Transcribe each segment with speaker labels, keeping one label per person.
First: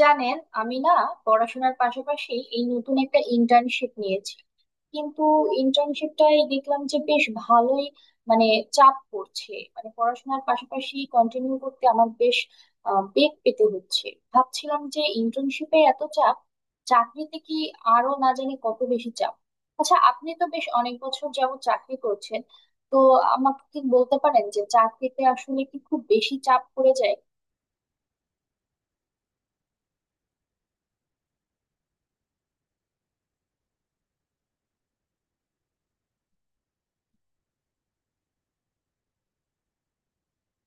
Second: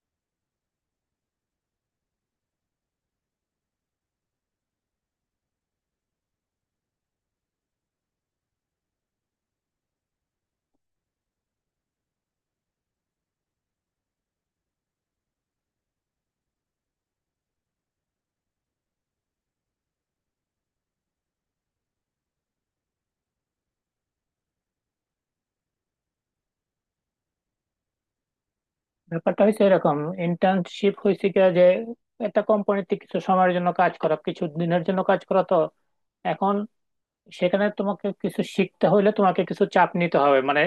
Speaker 1: জানেন, আমি না পড়াশোনার পাশাপাশি এই নতুন একটা ইন্টার্নশিপ নিয়েছি, কিন্তু ইন্টার্নশিপটাই দেখলাম যে বেশ ভালোই মানে চাপ পড়ছে, মানে পড়াশোনার পাশাপাশি কন্টিনিউ করতে আমার বেশ বেগ পেতে হচ্ছে। ভাবছিলাম যে ইন্টার্নশিপে এত চাপ, চাকরিতে কি আরো না জানি কত বেশি চাপ। আচ্ছা, আপনি তো বেশ অনেক বছর যাবত চাকরি করছেন, তো আমাকে কি বলতে পারেন যে চাকরিতে আসলে কি খুব বেশি চাপ পড়ে যায়?
Speaker 2: ব্যাপারটা হয়েছে এরকম। ইন্টার্নশিপ হয়েছে কি যে একটা কোম্পানিতে কিছু সময়ের জন্য কাজ করা, কিছু দিনের জন্য কাজ করা। তো এখন সেখানে তোমাকে কিছু শিখতে হলে তোমাকে কিছু চাপ নিতে হবে। মানে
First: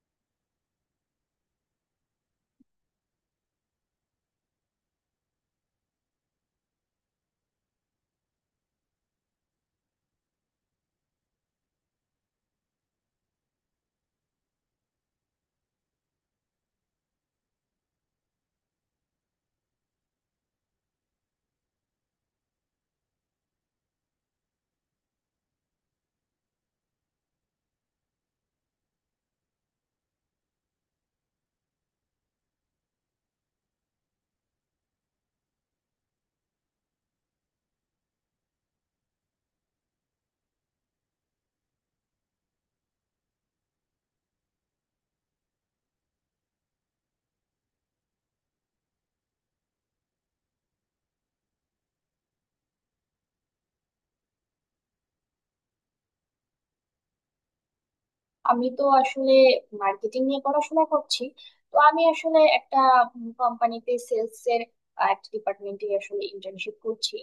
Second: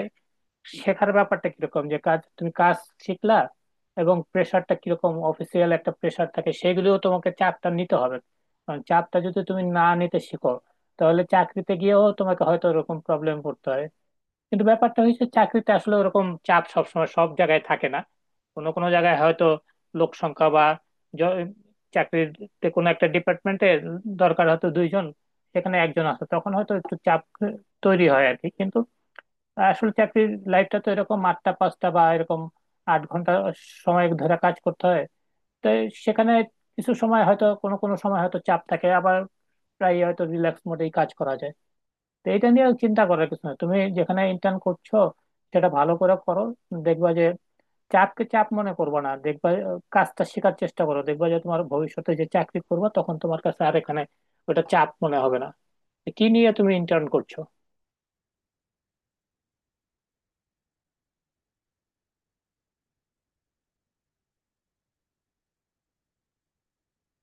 Speaker 2: শেখার ব্যাপারটা কিরকম যে তুমি কাজ শিখলা এবং প্রেশারটা কিরকম, অফিসিয়াল একটা প্রেশার থাকে, সেগুলিও তোমাকে চাপটা নিতে হবে। কারণ চাপটা যদি তুমি না নিতে শিখো, তাহলে চাকরিতে গিয়েও তোমাকে হয়তো এরকম প্রবলেম পড়তে হয়। কিন্তু ব্যাপারটা হচ্ছে, চাকরিতে আসলে ওরকম চাপ সবসময় সব জায়গায় থাকে না। কোনো কোনো জায়গায় হয়তো লোক সংখ্যা বা জ- চাকরিতে কোনো একটা ডিপার্টমেন্টে দরকার হয়তো দুইজন, সেখানে একজন আছে, তখন হয়তো একটু চাপ তৈরি হয় আর কি। কিন্তু আসলে চাকরির লাইফটা তো এরকম 8টা-5টা, বা এরকম 8 ঘন্টা সময় ধরে কাজ করতে হয়। তো সেখানে কিছু সময় হয়তো, কোনো কোনো সময় হয়তো চাপ থাকে, আবার প্রায় হয়তো রিল্যাক্স মোডেই কাজ করা যায়। তো এটা নিয়ে চিন্তা করার কিছু না, তুমি যেখানে ইন্টার্ন করছো সেটা ভালো করে করো। দেখবা যে চাপকে চাপ মনে করবে না। দেখবা, কাজটা শেখার চেষ্টা করো। দেখবা যে তোমার ভবিষ্যতে যে চাকরি করবে তখন তোমার কাছে আর এখানে ওটা চাপ মনে হবে না। তো কি নিয়ে তুমি ইন্টার্ন করছো?
Speaker 1: আমি তো আসলে মার্কেটিং নিয়ে পড়াশোনা করছি। তো আমি আসলে একটা কোম্পানিতে সেলস এর একটা ডিপার্টমেন্টে আসলে ইন্টার্নশিপ করছি।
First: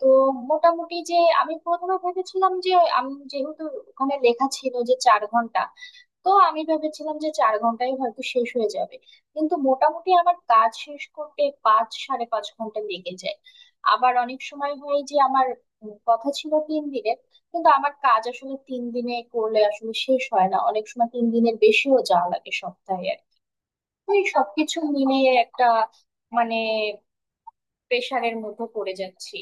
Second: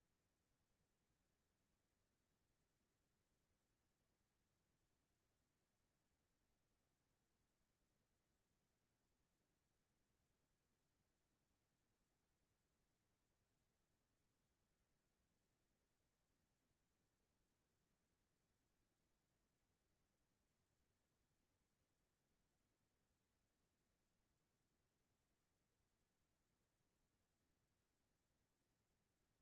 Speaker 1: তো মোটামুটি যে আমি প্রথমে ভেবেছিলাম যে আমি যেহেতু ওখানে লেখা ছিল যে চার ঘন্টা, তো আমি ভেবেছিলাম যে চার ঘন্টায় হয়তো শেষ হয়ে যাবে। কিন্তু মোটামুটি আমার কাজ শেষ করতে পাঁচ সাড়ে পাঁচ ঘন্টা লেগে যায়। আবার অনেক সময় হয় যে আমার কথা ছিল তিন দিনের, কিন্তু আমার কাজ আসলে তিন দিনে করলে আসলে শেষ হয় না, অনেক সময় তিন দিনের বেশিও যাওয়া লাগে সপ্তাহে আর কি। তো এই সবকিছু মিলিয়ে একটা মানে প্রেশারের মধ্যে পড়ে যাচ্ছি।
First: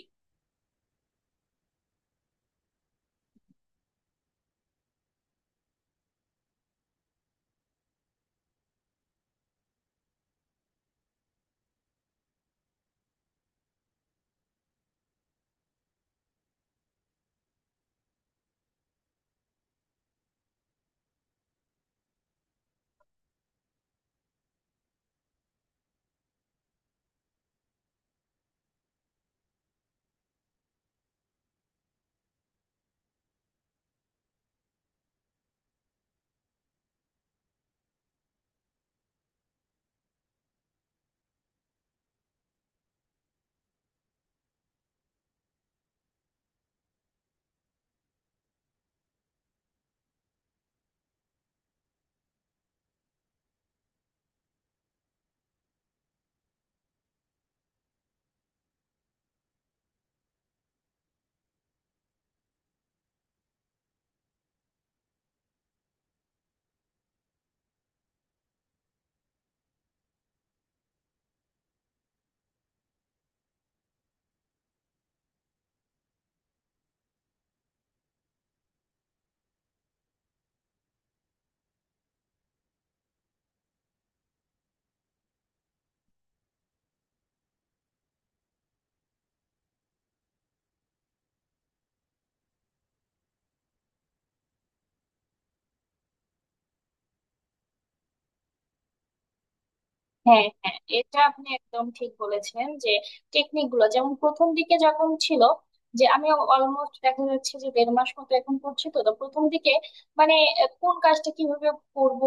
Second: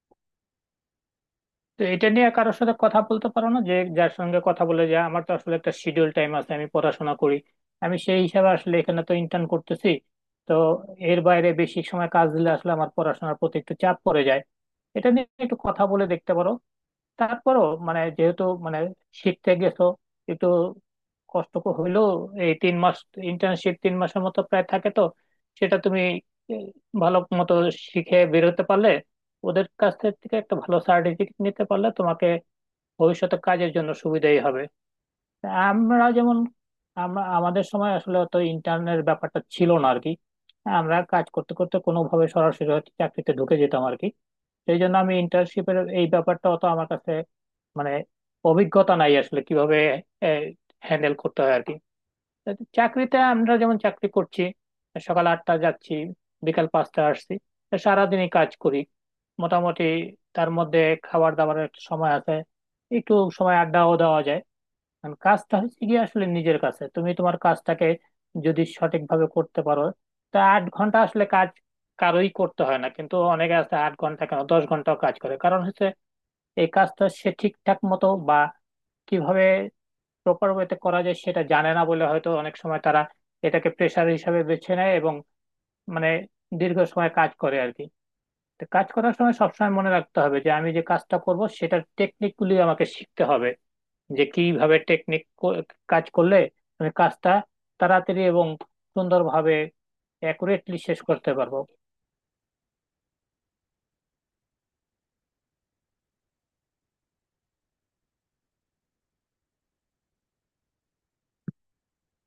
Speaker 2: তো এটা নিয়ে কারোর সাথে কথা বলতে পারো না, যে যার সঙ্গে কথা বলে যে আমার তো আসলে একটা শিডিউল টাইম আছে, আমি পড়াশোনা করি, আমি সেই হিসাবে আসলে এখানে তো ইন্টার্ন করতেছি। তো এর বাইরে বেশি সময় কাজ দিলে আসলে আমার পড়াশোনার প্রতি একটু চাপ পড়ে যায়। এটা নিয়ে একটু কথা বলে দেখতে পারো। তারপরও মানে, যেহেতু মানে শিখতে গেছো, একটু কষ্ট হইলেও এই 3 মাস। ইন্টার্নশিপ 3 মাসের মতো প্রায় থাকে, তো সেটা তুমি এই, ভালো মতো শিখে বেরোতে পারলে, ওদের কাছ থেকে একটা ভালো সার্টিফিকেট নিতে পারলে তোমাকে ভবিষ্যতে কাজের জন্য সুবিধাই হবে। আমরা যেমন আমরা আমাদের সময় আসলে অত ইন্টার্নের ব্যাপারটা ছিল না আর কি। আমরা কাজ করতে করতে কোনোভাবে সরাসরি হয়তো চাকরিতে ঢুকে যেতাম আর কি। সেই জন্য আমি ইন্টার্নশিপের এই ব্যাপারটা অত আমার কাছে মানে অভিজ্ঞতা নাই, আসলে কিভাবে হ্যান্ডেল করতে হয় আর কি। চাকরিতে আমরা যেমন চাকরি করছি, সকাল 8টা যাচ্ছি, বিকাল 5টা আসছি, তা সারাদিনই কাজ করি মোটামুটি। তার মধ্যে খাবার দাবারের একটা সময় আছে, একটু সময় আড্ডাও দেওয়া যায়। কারণ কাজটা হচ্ছে কি, আসলে নিজের কাছে তুমি তোমার কাজটাকে যদি সঠিকভাবে করতে পারো, তা 8 ঘন্টা আসলে কাজ কারোই করতে হয় না। কিন্তু অনেকে আছে, 8 ঘন্টা কেন 10 ঘন্টাও কাজ করে। কারণ হচ্ছে এই কাজটা সে ঠিকঠাক মতো বা কিভাবে প্রপার ওয়েতে করা যায় সেটা জানে না বলে হয়তো অনেক সময় তারা এটাকে প্রেশার হিসাবে বেছে নেয় এবং মানে দীর্ঘ সময় কাজ করে আর কি। তো কাজ করার সময় সবসময় মনে রাখতে হবে যে আমি যে কাজটা করব সেটার টেকনিকগুলি আমাকে শিখতে হবে, যে কিভাবে টেকনিক কাজ করলে আমি কাজটা তাড়াতাড়ি এবং সুন্দরভাবে
Speaker 1: হ্যাঁ,
Speaker 2: অ্যাকুরেটলি
Speaker 1: হ্যাঁ,
Speaker 2: শেষ
Speaker 1: এটা
Speaker 2: করতে
Speaker 1: আপনি
Speaker 2: পারবো।
Speaker 1: একদম ঠিক বলেছেন যে টেকনিক গুলো যেমন প্রথম দিকে যখন ছিল, যে আমি অলমোস্ট দেখা যাচ্ছে যে দেড় মাস মতো এখন করছি, তো তো প্রথম দিকে মানে কোন কাজটা কিভাবে করব,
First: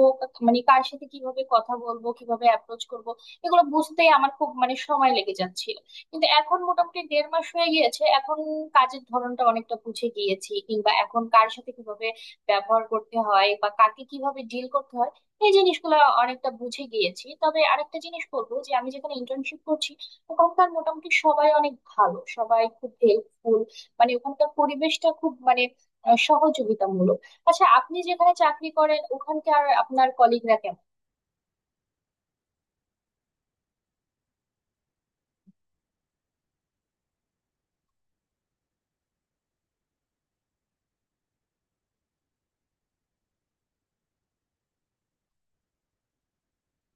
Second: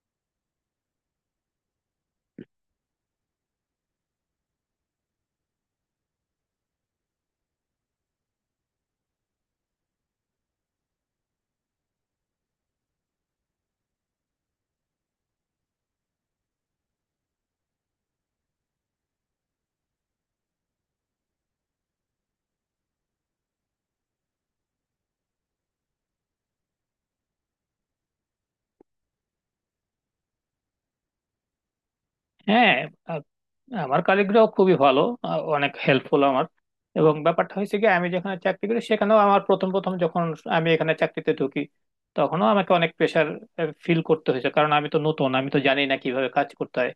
Speaker 1: মানে কার সাথে কিভাবে কথা বলবো, কিভাবে অ্যাপ্রোচ করব, এগুলো বুঝতেই আমার খুব মানে সময় লেগে যাচ্ছিল। কিন্তু এখন মোটামুটি দেড় মাস হয়ে গিয়েছে, এখন কাজের ধরনটা অনেকটা বুঝে গিয়েছি, কিংবা এখন কার সাথে কিভাবে ব্যবহার করতে হয় বা কাকে কিভাবে ডিল করতে হয় এই জিনিসগুলো অনেকটা বুঝে গিয়েছি। তবে আরেকটা জিনিস বলবো যে আমি যেখানে ইন্টার্নশিপ করছি ওখানকার মোটামুটি সবাই অনেক ভালো, সবাই খুব হেল্পফুল, মানে ওখানকার পরিবেশটা খুব মানে সহযোগিতামূলক। আচ্ছা, আপনি যেখানে চাকরি করেন ওখানকার আপনার কলিগরা কেমন?
Speaker 2: হ্যাঁ। আ- আমার কলিগরাও খুবই ভালো, অনেক হেল্পফুল আমার। এবং ব্যাপারটা হয়েছে কি, আমি যেখানে চাকরি করি সেখানেও আমার প্রথম প্রথম যখন আমি এখানে চাকরিতে ঢুকি তখনও আমাকে অনেক প্রেশার ফিল করতে হয়েছে। কারণ আমি তো নতুন, আমি তো জানি না কিভাবে কাজ করতে হয়।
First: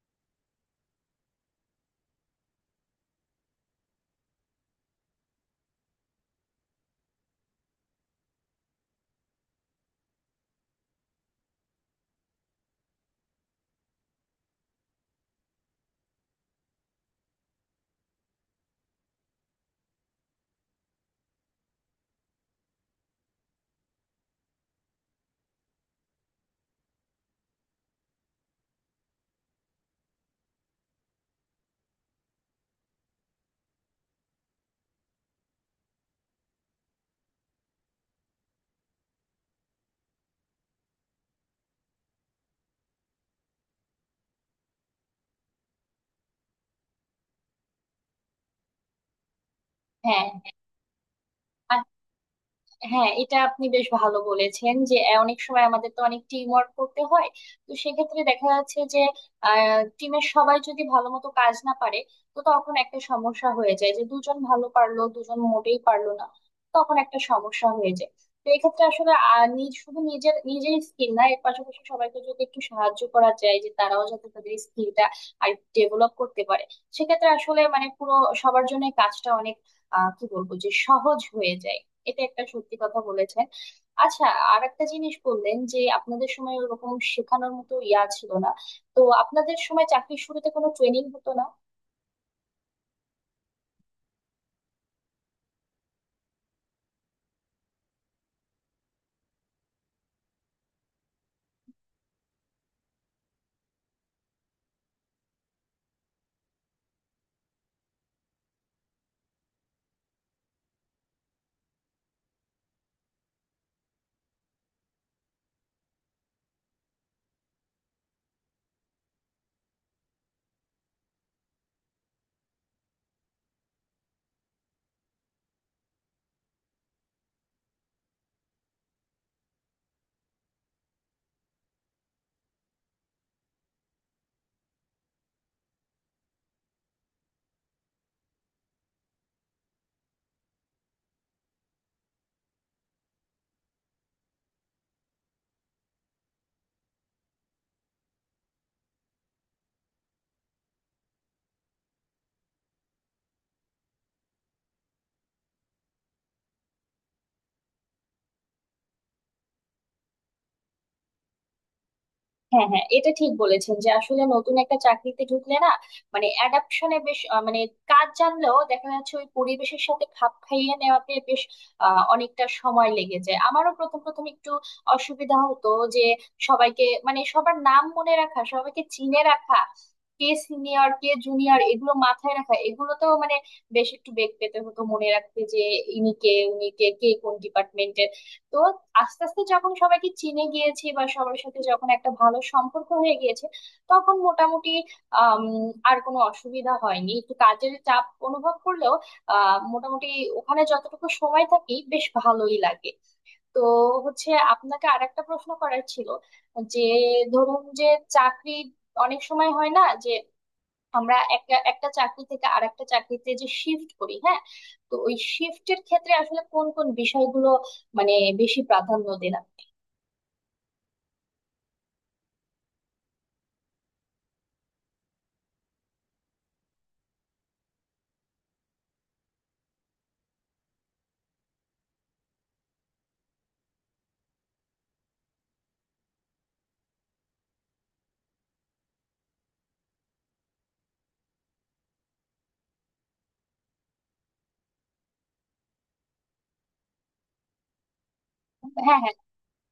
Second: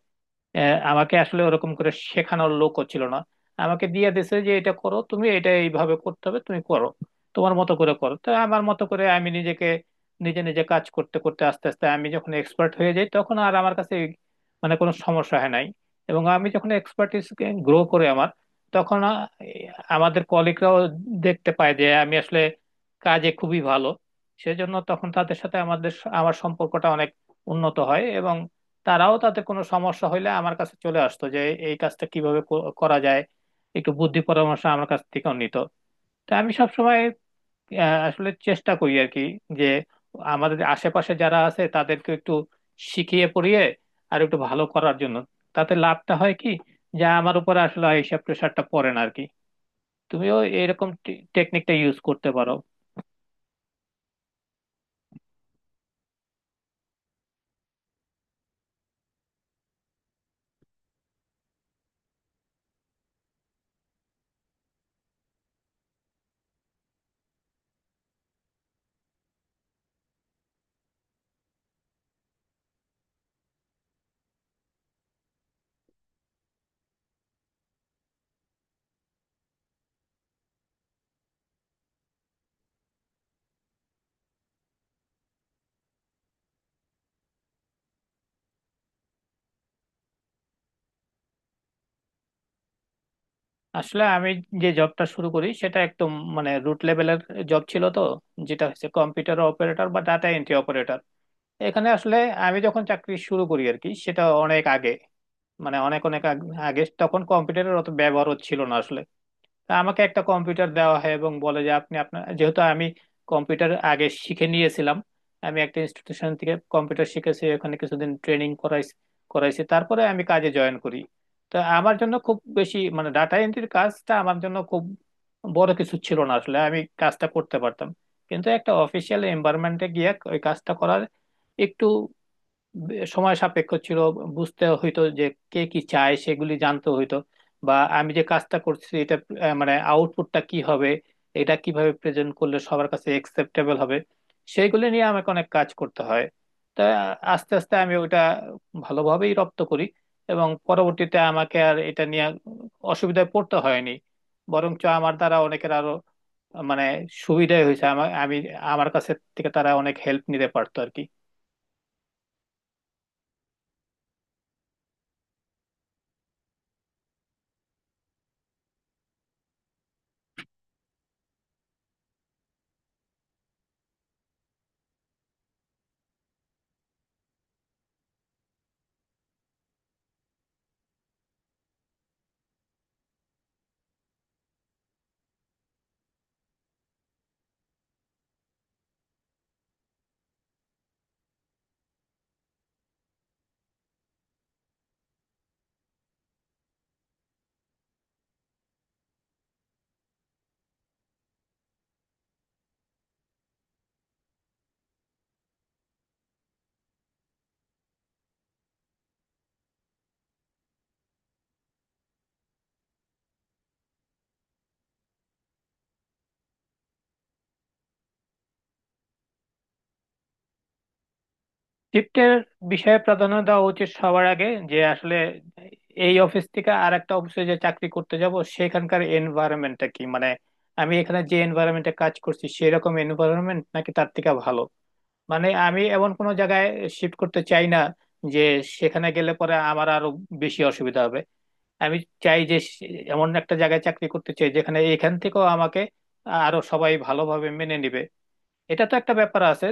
Speaker 2: আমাকে আসলে ওরকম করে শেখানোর লোকও ছিল না। আমাকে দিয়ে দিছে যে এটা করো, তুমি এটা এইভাবে করতে হবে, তুমি করো, তোমার মতো করে করো। তো আমার মতো করে আমি নিজেকে, নিজে নিজে কাজ করতে করতে আস্তে আস্তে আমি যখন এক্সপার্ট হয়ে যাই তখন আর আমার কাছে এই মানে কোনো সমস্যা হয় নাই। এবং আমি যখন এক্সপার্টিস গ্রো করে আমার তখন আমাদের কলিগরাও দেখতে পায় যে আমি আসলে কাজে খুবই ভালো। সেজন্য তখন তাদের সাথে আমার সম্পর্কটা অনেক উন্নত হয় এবং তারাও, তাতে কোনো সমস্যা হইলে আমার কাছে চলে আসতো, যে এই কাজটা কিভাবে করা যায়, একটু বুদ্ধি পরামর্শ আমার কাছ থেকেও নিত। তো আমি সবসময় আসলে চেষ্টা করি আর কি, যে আমাদের আশেপাশে যারা আছে তাদেরকে একটু শিখিয়ে পড়িয়ে আর একটু ভালো করার জন্য। তাতে লাভটা হয় কি, যা আমার উপর আসলে এইসব প্রেশারটা পড়ে না আর কি।
Speaker 1: হ্যাঁ,
Speaker 2: তুমিও এরকম টেকনিকটা ইউজ করতে পারো।
Speaker 1: হ্যাঁ, এটা আপনি বেশ ভালো বলেছেন যে অনেক সময় আমাদের তো অনেক টিম ওয়ার্ক করতে হয়। তো সেক্ষেত্রে দেখা যাচ্ছে যে টিমের সবাই যদি ভালো মতো কাজ না পারে, তো তখন একটা সমস্যা হয়ে যায় যে দুজন ভালো পারলো দুজন মোটেই পারলো না, তখন একটা সমস্যা হয়ে যায়। তো এক্ষেত্রে আসলে নিজ শুধু নিজের নিজের স্কিল না, এর পাশাপাশি সবাইকে যদি একটু সাহায্য করা যায় যে তারাও যাতে তাদের স্কিলটা আর ডেভেলপ করতে পারে, সেক্ষেত্রে আসলে মানে পুরো সবার জন্য কাজটা অনেক কি বলবো যে সহজ হয়ে যায়। এটা একটা সত্যি কথা বলেছেন। আচ্ছা, আর একটা জিনিস বললেন যে আপনাদের সময় ওরকম শেখানোর মতো ইয়া ছিল না, তো আপনাদের সময় চাকরির শুরুতে কোনো ট্রেনিং হতো না?
Speaker 2: আসলে আমি যে জবটা শুরু করি সেটা একদম মানে রুট লেভেলের জব ছিল, তো যেটা হচ্ছে কম্পিউটার অপারেটর বা ডাটা এন্ট্রি অপারেটর। এখানে আসলে আমি যখন চাকরি শুরু করি আর কি সেটা অনেক আগে, মানে অনেক অনেক আগে তখন কম্পিউটারের অত ব্যবহারও ছিল না আসলে। তা আমাকে একটা কম্পিউটার দেওয়া হয় এবং বলে যে আপনি আপনার, যেহেতু আমি কম্পিউটার আগে শিখে নিয়েছিলাম, আমি একটা ইনস্টিটিউশন থেকে কম্পিউটার শিখেছি, ওখানে কিছুদিন ট্রেনিং করাইছি করাইছি তারপরে আমি কাজে জয়েন করি। তো আমার জন্য খুব বেশি মানে ডাটা এন্ট্রির কাজটা আমার জন্য খুব বড় কিছু ছিল না, আসলে আমি কাজটা করতে পারতাম। কিন্তু একটা অফিসিয়াল এনভায়রনমেন্টে গিয়ে ওই কাজটা করার একটু সময় সাপেক্ষ ছিল। বুঝতে হইতো যে কে কি চায় সেগুলি জানতে হইতো, বা আমি যে কাজটা করছি এটা মানে আউটপুটটা কি হবে, এটা কিভাবে প্রেজেন্ট করলে সবার কাছে একসেপ্টেবল হবে, সেইগুলি নিয়ে আমাকে অনেক কাজ করতে হয়। তা আস্তে আস্তে আমি ওটা ভালোভাবেই রপ্ত করি এবং পরবর্তীতে আমাকে আর এটা নিয়ে অসুবিধায় পড়তে হয়নি। বরঞ্চ আমার দ্বারা অনেকের আরো মানে সুবিধাই হয়েছে, আমি আমার কাছে থেকে তারা অনেক হেল্প নিতে পারতো আর কি।
Speaker 1: হ্যাঁ, হ্যাঁ, এটা ঠিক বলেছেন যে আসলে নতুন একটা চাকরিতে ঢুকলে না, মানে অ্যাডাপশনে বেশ মানে কাজ জানলেও দেখা যাচ্ছে ওই পরিবেশের সাথে খাপ খাইয়ে নেওয়াতে বেশ অনেকটা সময় লেগে যায়। আমারও প্রথম প্রথম একটু অসুবিধা হতো যে সবাইকে মানে সবার নাম মনে রাখা, সবাইকে চিনে রাখা, কে সিনিয়র কে জুনিয়র এগুলো মাথায় রাখা, এগুলোতেও মানে বেশ একটু বেগ পেতে হতো মনে রাখতে যে ইনি কে উনি কে, কে কোন ডিপার্টমেন্টের। তো আস্তে আস্তে যখন সবাইকে চিনে গিয়েছি বা সবার সাথে যখন একটা ভালো সম্পর্ক হয়ে গিয়েছে, তখন মোটামুটি আম, আর কোনো অসুবিধা হয়নি, একটু কাজের চাপ অনুভব করলেও মোটামুটি ওখানে যতটুকু সময় থাকি বেশ ভালোই লাগে। তো হচ্ছে আপনাকে আর একটা প্রশ্ন করার ছিল, যে ধরুন যে চাকরি অনেক সময় হয় না যে আমরা একটা একটা চাকরি থেকে আরেকটা চাকরিতে যে শিফট করি, হ্যাঁ, তো ওই শিফটের ক্ষেত্রে আসলে কোন কোন বিষয়গুলো মানে বেশি প্রাধান্য দিলাম?
Speaker 2: শিফটের বিষয়ে প্রাধান্য দেওয়া উচিত সবার আগে, যে আসলে এই অফিস থেকে আর একটা অফিসে যে চাকরি করতে যাব সেখানকার এনভায়রনমেন্টটা কি, মানে আমি এখানে যে এনভায়রনমেন্টে কাজ করছি সেরকম এনভায়রনমেন্ট নাকি তার থেকে ভালো। মানে আমি এমন কোনো জায়গায় শিফট করতে চাই না যে সেখানে গেলে পরে আমার আরো বেশি অসুবিধা হবে। আমি চাই যে এমন একটা জায়গায় চাকরি করতে চাই যেখানে এখান থেকেও আমাকে আরো সবাই ভালোভাবে মেনে নিবে, এটা তো
Speaker 1: হ্যাঁ,
Speaker 2: একটা
Speaker 1: হ্যাঁ,
Speaker 2: ব্যাপার আছে।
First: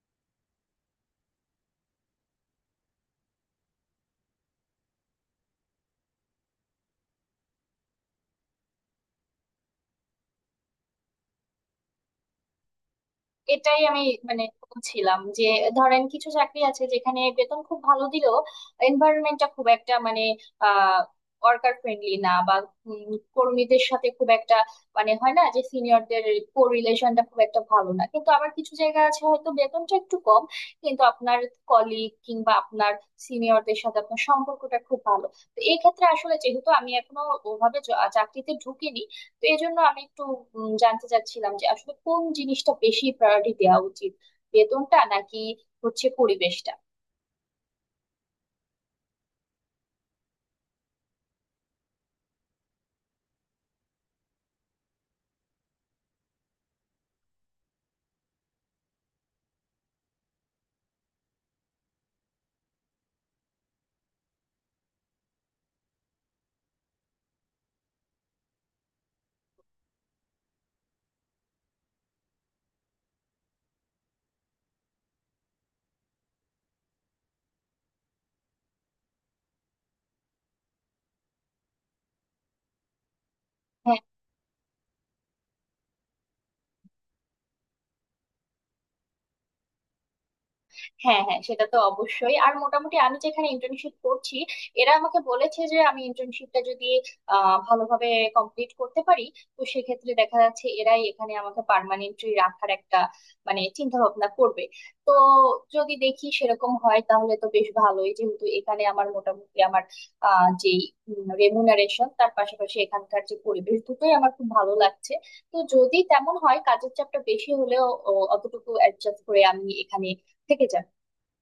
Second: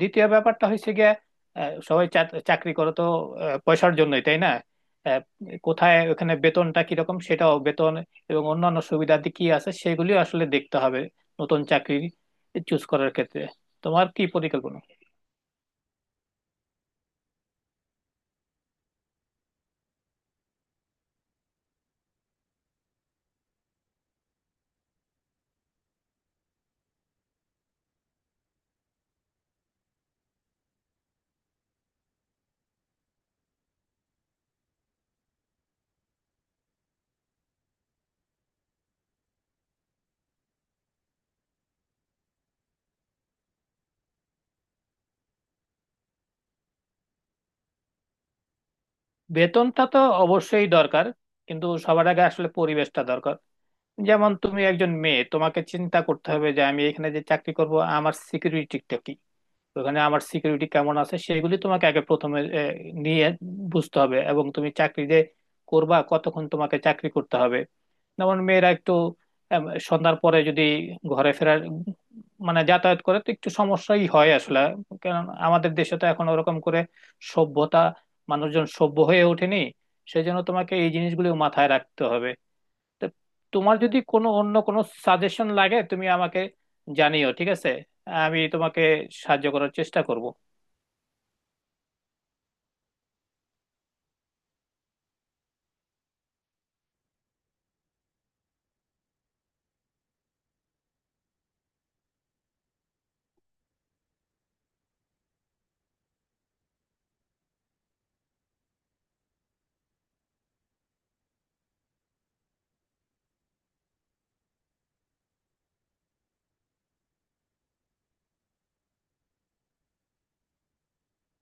Speaker 2: দ্বিতীয় ব্যাপারটা হচ্ছে গিয়া, সবাই চাকরি করো তো পয়সার জন্যই, তাই না। আহ, কোথায় ওখানে বেতনটা কিরকম, সেটাও বেতন এবং অন্যান্য সুবিধাদি কি আছে সেগুলিও আসলে দেখতে হবে নতুন চাকরি চুজ করার ক্ষেত্রে।
Speaker 1: এটাই আমি
Speaker 2: তোমার কি
Speaker 1: মানে
Speaker 2: পরিকল্পনা?
Speaker 1: বলছিলাম যে ধরেন কিছু চাকরি আছে যেখানে বেতন খুব ভালো দিলেও এনভায়রনমেন্টটা খুব একটা মানে আহ ওয়ার্কার ফ্রেন্ডলি না, বা কর্মীদের সাথে খুব একটা মানে হয় না যে সিনিয়রদের কো রিলেশনটা খুব একটা ভালো না। কিন্তু আবার কিছু জায়গা আছে হয়তো বেতনটা একটু কম, কিন্তু আপনার কলিগ কিংবা আপনার সিনিয়রদের সাথে আপনার সম্পর্কটা খুব ভালো। তো এই ক্ষেত্রে আসলে যেহেতু আমি এখনো ওভাবে চাকরিতে ঢুকিনি, তো এই জন্য আমি একটু জানতে চাচ্ছিলাম যে আসলে কোন জিনিসটা বেশি প্রায়োরিটি দেওয়া উচিত, বেতনটা নাকি হচ্ছে পরিবেশটা?
Speaker 2: বেতনটা তো অবশ্যই দরকার, কিন্তু সবার আগে আসলে পরিবেশটা দরকার। যেমন তুমি একজন মেয়ে, তোমাকে চিন্তা করতে হবে যে আমি এখানে যে চাকরি করব আমার সিকিউরিটিটা কি। তো ওখানে আমার সিকিউরিটি কেমন আছে সেগুলি তোমাকে আগে প্রথমে নিয়ে বুঝতে হবে এবং তুমি চাকরি যে করবা কতক্ষণ তোমাকে চাকরি করতে হবে। যেমন মেয়েরা একটু আম, সন্ধ্যার পরে যদি ঘরে ফেরার মানে যাতায়াত করে তো একটু সমস্যাই হয় আসলে। কারণ আমাদের দেশে তো এখন ওরকম করে সভ্যতা, মানুষজন সভ্য হয়ে ওঠেনি। সেই জন্য তোমাকে এই জিনিসগুলো মাথায় রাখতে হবে। তো তোমার যদি
Speaker 1: হ্যাঁ,
Speaker 2: কোনো অন্য কোনো সাজেশন লাগে তুমি আমাকে জানিও, ঠিক আছে। আমি তোমাকে সাহায্য করার চেষ্টা করব।
Speaker 1: হ্যাঁ, হ্যাঁ, সেটা তো অবশ্যই। আর মোটামুটি আমি যেখানে ইন্টার্নশিপ করছি এরা আমাকে বলেছে যে আমি ইন্টার্নশিপটা যদি ভালোভাবে কমপ্লিট করতে পারি, তো সেক্ষেত্রে দেখা যাচ্ছে এরাই এখানে আমাকে পার্মানেন্টলি রাখার একটা মানে চিন্তা ভাবনা করবে। তো যদি দেখি সেরকম হয় তাহলে তো বেশ ভালোই, যেহেতু এখানে আমার মোটামুটি আমার যে রেমুনারেশন তার পাশাপাশি এখানকার যে পরিবেশ দুটোই আমার খুব ভালো লাগছে। তো যদি তেমন হয় কাজের চাপটা বেশি হলেও অতটুকু অ্যাডজাস্ট করে আমি এখানে থেকে যাব।